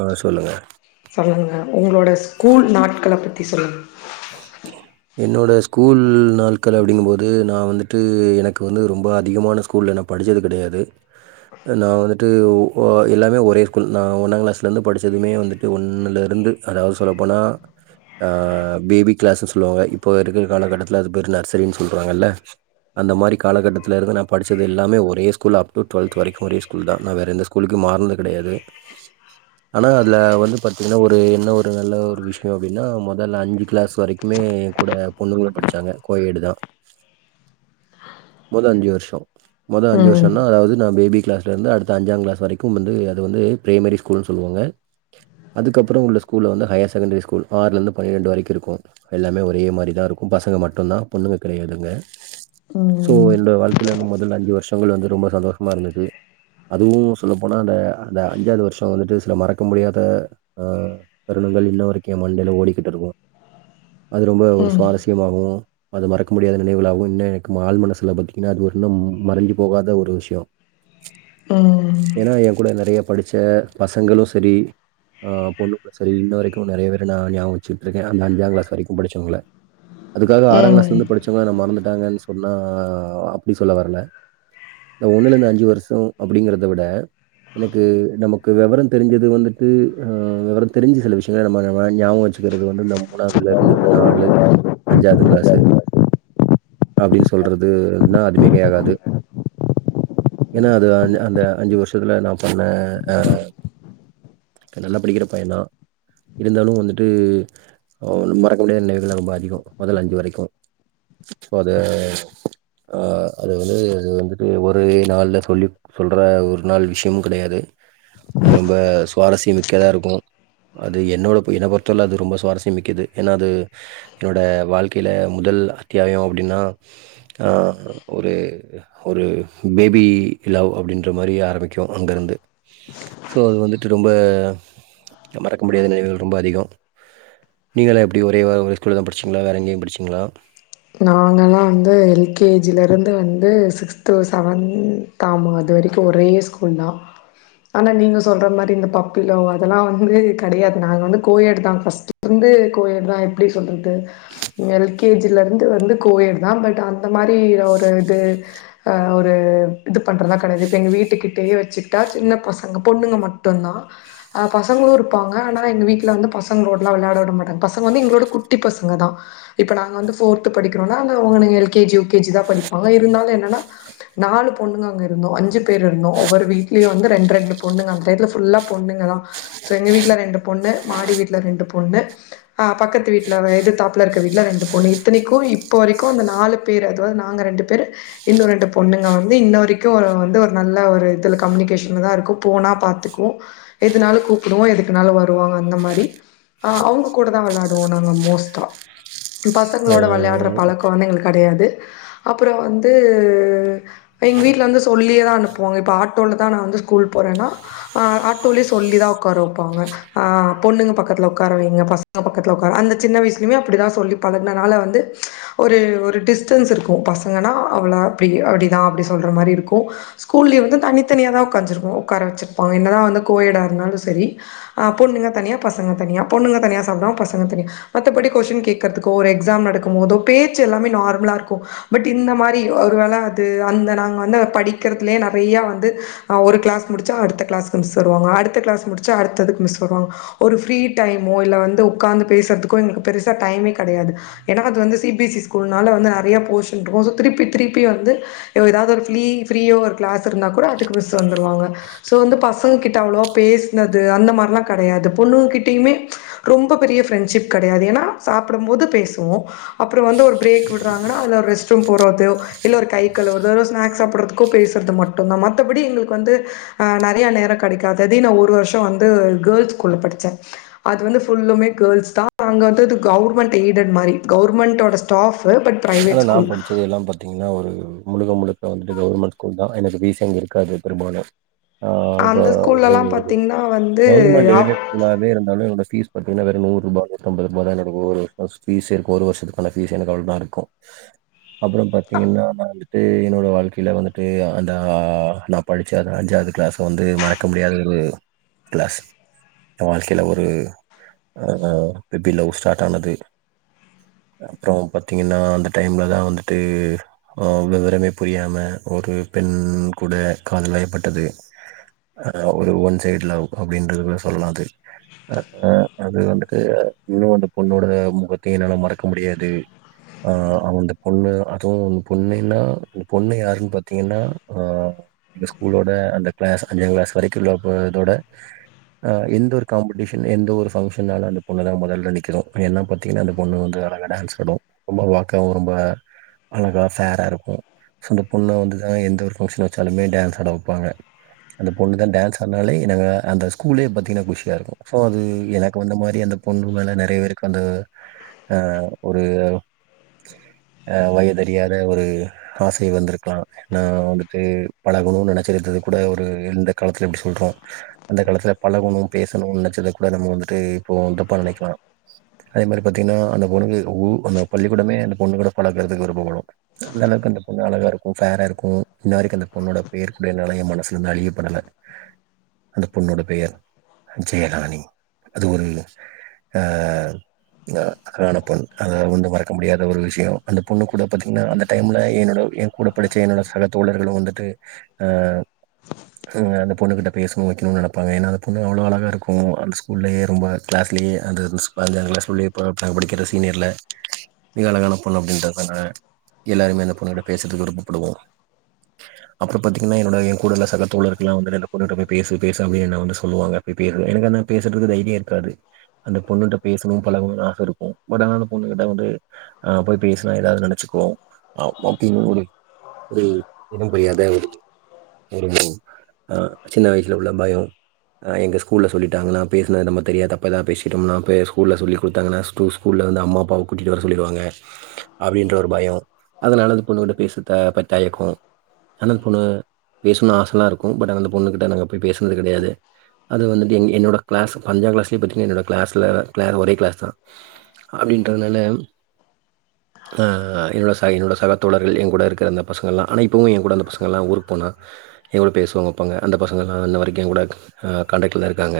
ஆ சொல்லுங்க சொல்லுங்க உங்களோட ஸ்கூல் நாட்களப் பத் சொல்லுங்க என்னோட ஸ்கூல் நாள்கள அப்டிங்கும்போது நா வந்துட்டு எனக்கு வந்து ரொம்ப அதிகமான ஸ்கூல்ல நா படிச்சது கெடையாது நா வந்துட்டு எல்லாமே ஒரே ஸ்கூல் நா ஒன்னாங் கிளாஸ்லேருந்து படிச்சதுமே வந்துட்டு ஒன்னுலேருந்து அதாது சொல்ல போனா பேபி கிளாஸஸ் சொலுவாங்க இப்போ இருக்குற கால கட்டத்துல அது பேரு நர்சரின்னு சொல்ல்றாங்கள்ள அந்த மாரி காலகட்டத்துலேருந்து நான் படிச்சது எல்லாமே ஒரே ஸ்கூல் அப் டூ டுவெ்த் வரைக்கும் ஒரே ஸ்கூல் தான் நா வேற எந்த ஸ்கூலுக்கும் மார்ணது கெடையாது ஆனா அதுல வந்து பாத்தீங்கன்னா ஒரு என்ன ஒரு நல்ல ஒரு விஷயோ அப்டின்னா மொதல் அஞ்சு கிளாஸ் வரைக்குமே கூட பொண்ணுங்க படிச்சாங்க கோயேடு தான் மொத அஞ்சு வருஷம் மொத அஞ்சு ம் வருஷன்னா அதாது நா பேபி கிளாஸ்லேருந்து அடுத்த அஞ்சாங் கிளாஸ் வரைக்கும் வந்து அது வந்து ப்ரைமரி ஸ்கூல்ன் சொல்லுவாங்க அதுக்கப்பறம் உள்ள ஸ்கூல்ல வந்து ஹையர் செகண்டரி ஸ்கூல் ஆறுலேருந்து பன்னிரெண்டு வரைக்கும் இருக்கும் எல்லாமே ஒரே மாரிதான் இருக்கும் பசங்க மட்டு தான் பொண்ணுங்க கெடையாதுங்க சோ ம் என்னோட வாழ்க்கைல வந்து மொதல்ல அஞ்சு வருஷங்கள் வந்து ரொம்ப சந்தோஷமா இருந்துச்சு அதுவும் சொல்லப்போனா அந்த அந்த அஞ்சாது வருஷம் வந்துட்டு சில மறக்க முடியாத அஹ் தருணங்கள் இன்ன வரைக்கும் என் மண்டைல ஓடிக்கிட்டு இருக்கும் அது ரொம்ப ஒரு ம் சுவாரஸ்யமாவு அது மறக்க முடியாத நெனைவுகலாகவு இன்ன எனக்கு ஆள் மனசு [unintelligible] அது இன்னம் மறஞ்சி போகாத ஒரு விஷ்யோ. ம் ஏனா எ கூட நெறய படிச்ச பசங்களு செரி பொண்ணு ளு செரி, இன்ன வரக்கு நெறயா பேர் என்ன ஞாபகோ வெச்சுட்டு இருக்கே. ஏன்னா அந்த அஞ்சாங் கிளாஸ் வரக்குயு படிச்சவங்கள அதுக்காக ஆறாங்கிளாஸ்ல ம் இருந்து படிச்சவங்கள நா மறந்து டாங்கன்னு சொன்னா அப்டி சொல்ல வரல. இந்த ஒன்னுல இருந்து அஞ்சு வருஷோ அப்டிங்கறத விட எனக்கு நமக்கு வெவரோ தெரிஞ்சது வந்துட்டு வெவரொம் தெரிஞ்சு சில விஷயோ நம்ம வாங்கி ஞாபகொ வெச்சுக்குறது வந்து நம்மோ மூணாவதுல இருந்து நாலு அஞ்சாவுது கிளாஸ்சு அப்பிடின்னு சொல்றதுன்னா அது மிகையகாது. ஏனா அது அ அந்த அஞ்சு வருஷத்துல நான் பண்ண அஹ் நல்லா படிக்கிற பையன் தா. இருந்தாலு வந்துட்டு மறக்க முடியாத நெனைவுகள் லா ரொம்ப அதிகோ மொதல் அஞ்சு வரைக்யு. சோ அத ஹ் ஆஹ் அது வந்து அது வந்துட்டு ஒரு நாள்ல சொல்லி சொல்றத ஒரு நாள் விஷயமு கிடையாது, அது ரொம்ப சுவாரஸ்யம் மிக்கதா இருக்கு. அது என்னோட ஒப்பு என்ன பொறுத்தல்ல அது ரொம்ப சுவாரஸ் ய மிக்கது. ஏன்னா அது என்னோட வாழ்க்கைல முதல் அத்தியாயோ அப்டின்னா, ஆ ஒரு ஒரு பேபீ லவ் அப்டின்ற மாரி ஆரம்பிக்யு அங்கருந்து. சோ அது வந்துட்டு ரொம்ப மறக்க முடியாத நெனைவுகள் ரொம்ப அதிகோ. நீங்கல்லா எப்டி ஒரே ஒரு ஸ்கூல்ல தா படிச்சிங்களா வேற எங்கயு படுச்சிங்களா? நாங்கல்லா வந்து எல் கே ஜி ல இருந்து வந்து சிக்ஸ்து சவன்த் ஆமா அது வரைக்குயு ஒரே ஸ்கூல் தா. ஆனா நீங்க சொல்ற மாரி இந்த பப்பிலவ் அதெல்லா வந்து கெடையாது. நாங்க வந்து கோயட் தான் ஃபஸ்ட்ல இருந்து கோயட் தா. எப்டி சொல்றது எல் கே ஜி ல இருந் இருந்து து வந்து கோயட் தா. பட் அந்த மாரி ஒரு இது ஒரு இது பண்றதுதா கெடையாது. இப்ப எங்க வீட்டுக்கிட்டயே வெச்சுட்டா சின்ன பசங்க பொண்ணுங்க மட்டுதா. ஆ பசங்களு இருப்பாங்க, ஆனா எங்க வீட்ல வந்து பசங்களோடல்லா வெளயாட விட மாட்டாங்க. பசங்க வந்து எங்களவுட குட்டி பசங்க தா இப்ப நாங்க வந்து ஃபோர்த்து படிக்கிறோனா அது அவனுங்க L K G, U K G தா படிப்பாங்க. இருந்தாலு என்னன்னா நாலு பொண்ணுங்க அங்க இருந்தூ அஞ்சு பேர் இருந்தோ ஒவ்வொரு வீட்லயு வந்து ரெண்டு ரெண்டு பொண்ணுங்க அந்த டைத்துல ஃபுல்லா பொண்ணுங்க தா. சோ எங்க வீட்ல ரெண்டு பொண்ணு, மாடி வீட்ல ரெண்டு பொண்ணு, பக்கத்து வீட்ல எதுதாப்புல இருக்க வீட்ல ரெண்டு பொண்ணு இ இத்தனக்கு இப்பொ வரக்யு இந்த நாலு பேரு, அதுவா நாங்க ரெண்டு பேரு இந்த ஒரு ரெண்டு பொண்ணுங்க வந்து இன்ன வரக்யு வந்து ஒரு நல்ல ஒரு இதுல கம்யூனிகேஷன்ல தா இருக்கு, போனா பாத்தக்குவோ, எதுனாலு கூப்புடுவோ எதுக்குன்னாலு வருவாங்க, அந்த மாரி். ஆ அவுங்க கூட தா வெளயாடுவோ நாங்க கோஸ்ட்டா. பா ஆ சங்களோட வெளயாடறப் பழக்கோ வந்து எங்ளுக்கு கடையாது அப்றோ வந்து எங்க வீட்ல சொல்லியேதா அனுப்புவங்க இப்போ ஆட்டோல தா வந்து ஸ்கூல் போறன்னா அ ஆட்டோலயே சொல்லிதா ஒக்கார வெச்சாங்க அ பொண்ணுங்க பக்கத்துல ஒக்கார வைங்க. பசங்க பக்கத்துல ஒக்கார அந்த சின்ன வய்சுலயுமே அப்பிடிதா சொல்லி பழக் ன்னால வந்து ஒரு ஒரு டிஸ்டன்ஸ் இருக்கு பசங்கனா அவள அப்டிதா அப்டி சொல்ற மாரி இருக்கு ஸ்கூல்லியு வந்து தனி தனியா தா உக்காஜிருக்கு உக்கார வச்சிருப்போ என்னதா வந்து கோ எட் ஆ இருந்தாலு செரி அ பொண்ணுங்க தனியா பசங்க தனியா பொண்ணுங்க தனியா சாப்டுவாங்க பசங்க தனியா மத்த படி கொஷின் கேக்கற்து கோ ஒரு எக்ஃசேம் நடக்கும்போதோ பேச்சு எல்லாமே நார்மலா இருக்கு பட் இந்த மாரி ஒரு வேல அது அந்த நாங்க வந்து படிக்கறதுலயே நெறயா வந்து ஒரு க்ளாஸ் முடிச்சா அடுத்த க்ளாஸ் மிஸ் வருவாங்க அடுத்த க்ளாஸ் முடிச்சா அடுத்தது மிஸ் வருவாங்க ஒரு ஃப்ரீ டைமோ இல்ல வந்து உக்காந்து பேசரதுக்கோ எங்ளுக்கு பெருசா டைமே இருக் கடையாது ஏனா அது வந்து சீ பீ எஸ் சி ஸ்கூல்னால வந்து நெறையா போஷன்ருக்கு சோ திருப்பி திருப்பி வந்து யோ எதாவ்து ஒரு ஃப்லீ ஃப்ரீயோ ஒரு க்ளேஸோ இருந்தா கூட அதுக்கு மிஸ் வந்துருவாங்க சோ வந்து பசங்க கிட்ட அவ்ளவா பேஸ்னது அந்த மார்லா கடையாது பொண்ணுங்க கிட்டயுமே ரொம்ப பெரிய ஃப்ரெண்ட்ஸிப் கடயாது ஏன்னா சாப் ப்புடும் போது பேஸ்வோ அப்றோ வந்து ஒரு ப்ரேக் விடுறாங்கன்னா அதுல ரெஸ்ட் ரூம் போறோதே இல்ல ஒரு கை கழுவுறதோ இல்ல ஒரு ஸ்நேக்ஸ் சாப்பறதுக்கோ பேசற்து மட்டுதா மத்தபடி எங்ளுக்கு வந்து நெறயா நேரோ கெடைக்காது அதே ஒரு ர்ஷோ வந்து கேல்ஸ் ஸ்கூல்ல படுச்ச அது வந்து ஃபுல்லுமே கேல்ஸ் தா அங்க வந்து அதுக் கவுர் எய்டட் மாரி கவுர்மண்ட்டோட ஸ்டாஃப்பு பட் அதே பிரைவேட் நா ஸ்கூல் படுச்சது எல்லா பாத்தீங்க னா ஒரு முழுக்க முழுக்க வந்துட்டு கவுர்மெண்ட் ஸ்கூல் தா எனக்கு பீஸ் அங்க இருக்காது பெரும்பாலு அ அந்த [unintelligible] ஒரு ஸ்கூல்லலா பாத்தீங்கன்னா வந்து கவுர்மெண்ட் எய்டட் ஸ்கூலாவே இருந்தாலு என்னோட பீஸ் பத்தீங்கன்னா வெறு நூற்ருபா நூத்தம்பதுருபா தா எனக்கு ஒரு வர்ஷ ஃபீஸ்ஸே ஒரு வர்ஷத்துக்கு அவ்ளோதா இருக்கு அப்றோ பத்தீங்கனா நா வந்துட்டு என்னோட வாழ்க்கைல வந்துட்டு அந்த நா படிச்ச அந்த அஞ்சாவுது கிளாஸ வந்து மறக்க முடியாத ஒரு கிளாஸ் ஏ வாழ்க்கையில அ ஒரு குட்டி லவ் ஸ்டாட் ஆனது அப்றோ பாத்தீங்கன்னா அந்த டைம்ல தா வந்துட்டு அ வெவரமே புரியாம ஒரு பெண் கூட காதல் வயப்பட்டது அ அ ஒரு ஒன் சைட் லவ் அப்டின்றது சொல்லலா அது இன்னு அந்த பொண்ணோட மொகத்தையு என்னால மறக்க முடியாது அ அந்த பொண்ணு அதுவு பொண்ணுன்னா அ பொண்ணு யாருன்னு பாத்தீங்கன்னா எ ஸ்கூலோட அந்த கிளாஸ் அஞ்சா கிளாஸ் வரைக்கு உள்ளதோட எந்த ஒரு காம்படீஷன், எந்த ஒரு ஃபங்க்ஷனாலு அந்த பொண்ணு தா மொதல்ல நிக்கு ஏன்னா பாத்தீங்கன்னா அந்த பொண்ணு வந்து அழகா டான்ஸ் ஆடு ரொம்ப நல்லா ரொம்ப அழகா ஃபேரா இருக்கு சோ அந்த பொண்ணா வந்துதா எந்த ஒரு ஃபங்க்ஷன் வெச்சாலுமே டான்ஸ் ஆட வப்பாங்க அந்த பொண்ணு தா டான்ஸ் ஆட்னாலே எனங்க அந்த ஸ்கூல்லயே பாத்தீங்கனா குஷியா இருக்கு சோ அது எனக்கு வந்த மாரி அந்த பொண்ணு மேல நெறய பேருக்கு அந்த அ ஒரு அ வயதரியாத ஒரு ஆசை வந்துருக்கலா‌ நா வந்துட்டு பழகணுன்னு நெனச்சிருந்தது கூட ஒரு இந்த காலத்துல எப்டி சொல்றோ அந்த காலத்துல பழகணு பேசணுன்னு நெனச்சத கூட நம்ம வந்துட்டு இப்போ தப்பா நெனக்கலா அதே மாரி பாத்தீங்கன்னா அந்த பொண்ணுக்கு ஊ அந்த பள்ளிக்கூடமே அந்த பொண்ணு கூட பழகறதுக்கு விருப்ப படு அந்த அளவுக்கு அந்த பொண்ணு அழகா இருக்கு ஃபேர இருக்கு இந்த மாரிக்கு அந்த பொண்ணோட பேர் கூட என்னால ஏ மனசுலேந்து அழியப்படல அந்த பொண்ணோட பெயர் அஞ்சயலாணி அது ஒரு அ அழகான பொண் அதனால ஒன்னு மறக் மறக்க முடியாத ஒரு விஷியோ அந்த பொண்ணு கூட பாத்தீங்கன்னா அந்த டைம்ல என்னோட ஏ கூட படிச்ச என்னோட சக தோழர்களு வந்துட்டு அ அது பொண்ணு கிட்ட பேஸ்ணு வக்கிணு நெனப்பாங்க ஏன்னா அந்த பொண்ணு அவ்ளோ அழகா இருக்கு அந்த ஸ்கூல்லயே ரொம்ப கிளாஸ்லியே அந்த அஞ்சாங் கிளாஸ்லயே நாங்க படிக்கிற சீனியர்ல மிக அழகான பொண்ணு அப்டின்றது எல்லாருமே அந்த பொண்ணு கிட்ட பேசதுக்கு விருப்ப படுவோ அப்றோ பாத்தீங்கன்னா என்னோட என் கூடல சகத்தோழர்கள் எல்லா வந்து அந்த பொண்ணு கிட்ட போய் பேசு பேசு அப்படின்னு என்ன வந்து சொல்லுவாங்க போய் பேசு எனக்கென்ன பேசறதுக்கு தைரியோ இருக்காது அந்த பொண்ணுட்ட பேசணு பழகணுன்னு ஆச இருக்கு பட் ஆனா அந்த பொண்ணு கிட்ட வந்து அ போய் பேசுனா ஏதாவ்து நெனச்சுக்கோஅ எது புரியாத ஒரு ஒரு அ சின்ன வயசுல உள்ள பயம் எங்க ஸ்கூல்ல சொல்லிட்டாங்கன்னா பேசுனது நம்ம தெரியா தப்பா எதா பேசிட்டோம்னா ஸ்கூல்ல சொல்லி குடுத்தாங்கன்னா ஸ் ஸ்கூல்ல வந்து அம்மா அப்பாவ கூட்டிட் டு வர சொல்லிருவாங்க அப்டின்ற ஒரு பயோ அதனால அந்த பொண்ணு கிட்ட பேச தயக் தயக்கோ ஆனா அந்த பொண்ணு பேஸ்னு ஆசலா இருக்கு பட் அந்த அந்த பொண்ணு கிட்ட நாங்க போய் பேசுனது கடையாது அது வந்துட்டு எங் என்னோட க்ளாஸ் அஞ்சாங் கிளாஸ்ல பாத்தீங்கன்னா என்னோட க்ளாஸ் ல ஒரே கிளாஸ் தா அப்டின்றனால அ என்னோட சகி என்னோட சகதல தோழர்கள் ஏ கூட இருக்குற அந்த பசங்க எல்லா அனைப்பு ஏ கூட அந்த பசங்க எல்லா ஊருக்கு போனா ஏ கூட பேசுவாங் வெப்பாங்க அந்த பசங்க எல்லா இன்ன வரைக்கு ஏ கூட காண்டக்ட் ல தா இருக்காங்க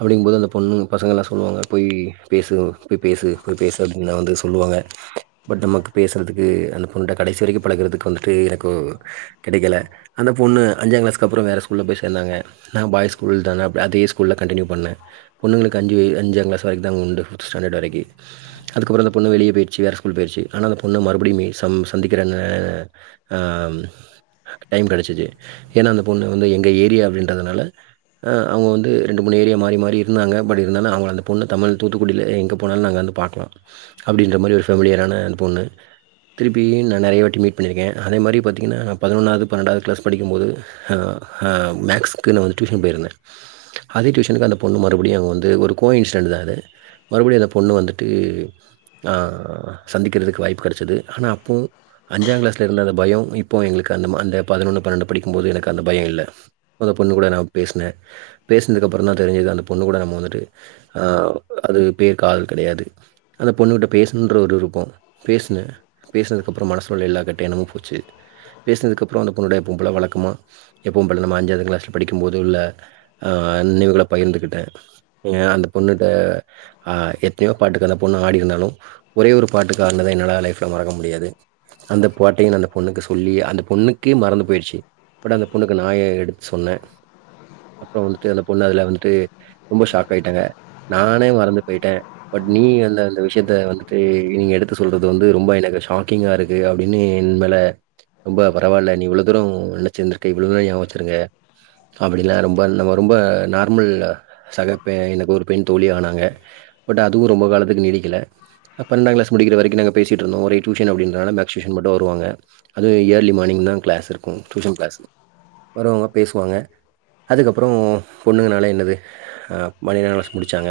அப்டிங்கும்போது அந்த பொண்ணு பசங்க எல்லா சொல்லுவாங்க போய் பேசு போய் பேசு போய் பேசு பசங்களாம் வந்து சொல்லுவாங்க பட் நமக்கு பேசுறதுக்கு அந்த பொண்ணு கிட்ட கடைசி வரக்கும் பழகுறதுக்கு வந்துட்டு எனக்கு கிடைக்கல அந்த பொண்ணு அஞ்சாங்கிளாஸ்கு அப்றோ வேற ஸ்கூல்ல போய் சேர்ந்தாங்க நா பாய்ஸ் ஸ்கூல் தானே அப்ப அதே ஸ்கூலில் கண்டினியூ பண்ணேன் பொண்ணுங்களுக்கு அஞ்சு அஞ்சாம் கிளாஸ் வரக்கு தாங்க உண்டு ஃபிப்த் ஸ்டாண்டர்ட் வரக்கு அதுக்கப்றோ அந்த பொண்ணு வெளியே போயிடுச்சு வேற ஸ்கூல் போயிடுச்சு ஆனால் அந்த பொண்ணு மறுபடியுமே சந் சந்திக்கிற அ டைம் கெடச்சிச்சு ஏன்னா அந்த பொண்ணு வந்து எங்க ஏரியா அப்படின்றதுனால அவங்க வந்து ரெண்டு மூணு ஏரியா மாறி மாறி இருந்தாங்க பட் இருந்தாலும் அவங்க அந்த பொண்ணு தமிழ் தூத்துக்குடியில எங்கே போனாலு நாங்க வந்து பாக்லா அப்டின்ற மாரி ஒரு ஃபேமிலியரான அந்த பொண்ணு திருப்பி நான் நிறைய வாட்டி மீட் பண்ணியிருக்கே அதே மாதுரி பார்த்தீங்கன்னா நா பதினொன்னாவது பன்னென்டாவது கிளாஸ் படிக்கும்போது மேக்ஸுக்கு நா வந்து டியூஷன் போயிருந்தேன் அதே டியூஷனுக்கு அந்த பொண்ணு மறுபடியும் அங்கே வந்து ஒரு கோ இன்சிடென்ட்தா அது மறுபடியு அந்த பொண்ணு வந்துட்டு அ சந்திக்கிறதுக்கு வாய்ப்பு கடச்சிது ஆனா அப்போ அஞ்சாங் க்ளாஸ்ல இருந்த அந்த பயம் இப்போ எங்களுக்கு அந்த அந்த பதினொன்னு பன்னெண்டு படிக்கும்போது எனக்கு அந்த பயம் இல்லை அந்த பொண்ணு கூட நா பேசின பேசினதுக்கு அப்புறந்தா தெரிஞ்சது அந்த பொண்ணு கூட நம்ம வந்துட்டு அ அது பேர் காதல் கடையாது அந்த பொண்ணுகிட்ட பேஸ்னுன்ற ஒரு விருப்பம் பேசுனே பேசுனதுக்கப்பறோ மனசுல உள்ள எல்லா கெட்ட என்னமு போச்சு பேஸ்னதுக்க அப்றோ அந்த பொண்ணுகூட எப்போவு போல வழக்கமாக எப்பவு போல நம்ம அஞ்சாவ்து க்ளாள்ல படிக்கும்போது உள்ள நினைவுகள பகிர்ந்துக்கிட்ட அந்த பொண்ணுகிட்ட எத்தனயோ பாட்டுக்கு அந்த பொண்ணு ஆடி இருந்தாலு ஒரே ஒரு பாட்டுக்கு ஆட்னத என்னால லைஃப்ல மறக்க முடியாது அந்த பாட்டையு அந்த பொண்ணுக்கு சொல்லி அந்த பொண்ணுக்கு மறந்து போயடுச்சு பட் அந்த பொண்ணுக்கு நா எடுத்து சொன்ன அப்பறோ வந்துட்டு அந்த பொண்ணு அதுல வந்துட்டு ரொம்ப ஷாக் ஆயிட்டாங்க நானே மறந்து போயிட்ட பட் நீ விஷ்யத்த வந்துட்டு நீங்க எடுத்து சொல்றது வந்து ரொம்ப எனக்கு ஷாக்கிங்கா இருக்கு அப்டின்னு என்மேல ரொம்ப பரவாயில்ல நீ இவ்ளோ தூர உழைச்சி இருந்திருக்க இவ்ளவு தூர ஞாபகம்வச்சிருக்க அப்டில ரொம்ப நா ரொம்ப நார்மல் சக எனக்கு ஒரு பெண் தோழி ஆனாங்க பட் அதுவு ரொம்ப கால கு நீடிக்கல பன்னண்டாங்க்ளாஸ் முடிக்கிற வரைக்கு நாங்க பேசிட்டுருந்தோ ஒரே டியூஷன்றதனால மேக்ஸ் டியூஷன் மட்டு வருவாங்க அதுவு இயர்லி மார்னிங் தா க்ளாஸ் இருக்கு டியூஷன் க்ளாஸ் வருவாங்க பேசுவாங்க அதுக்கப்புறோ பொண்ணுங்கனாலே என்னது மேரேஜ் முடிச்சாங்க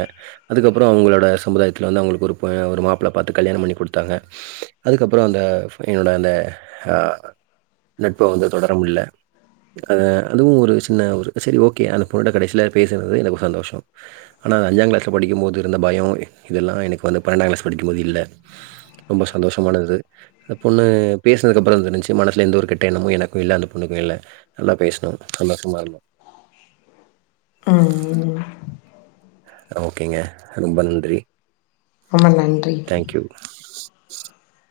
அதுக்கப்புறோ அவங்களோட சமுதாய வந்து அவ்ங்ளுக்கு ஒரு ஒரு மாப்ள பாத்து கல்யாண பண்ணி குடுத்தாங்க அதுக்கப்றோ அந்த என்னோட அந்த அ நட்ப வந்து தொடர முல்ல அத அதுவு ஒரு சின்ன ஒரு செரி ஓகே அந்த பொண்ணோட கடசில பேசுனது எனக்கு சந்தோஷோ ஆனா அந்த அஞ்சாங் க்ளாஸ்ல படிக்கும்போது இருந்த பயோ இதல்லா எனக்கு வந்து பன்னண்டா லக்ளாஸ் படிக்கும்போது இல்ல ரொம்ப சந்தோஷமா இருந்துது அந்த பொண்ணு பேஸ்னதுக்கு அப்றோ நல்ல இருந்துச்சு மனசுல எந்த ஒரு கெட்ட என்னமு எனக்கு இல்ல அந்த பொண்ணுக்கும் இல்ல நல்லா பேசணோ சந்தோஷமா இருந்தோ ம் ஓகேங்க ரொம்ப நன்றி ரொம்ப நன்றி தேங்க் யூ. [inaudible]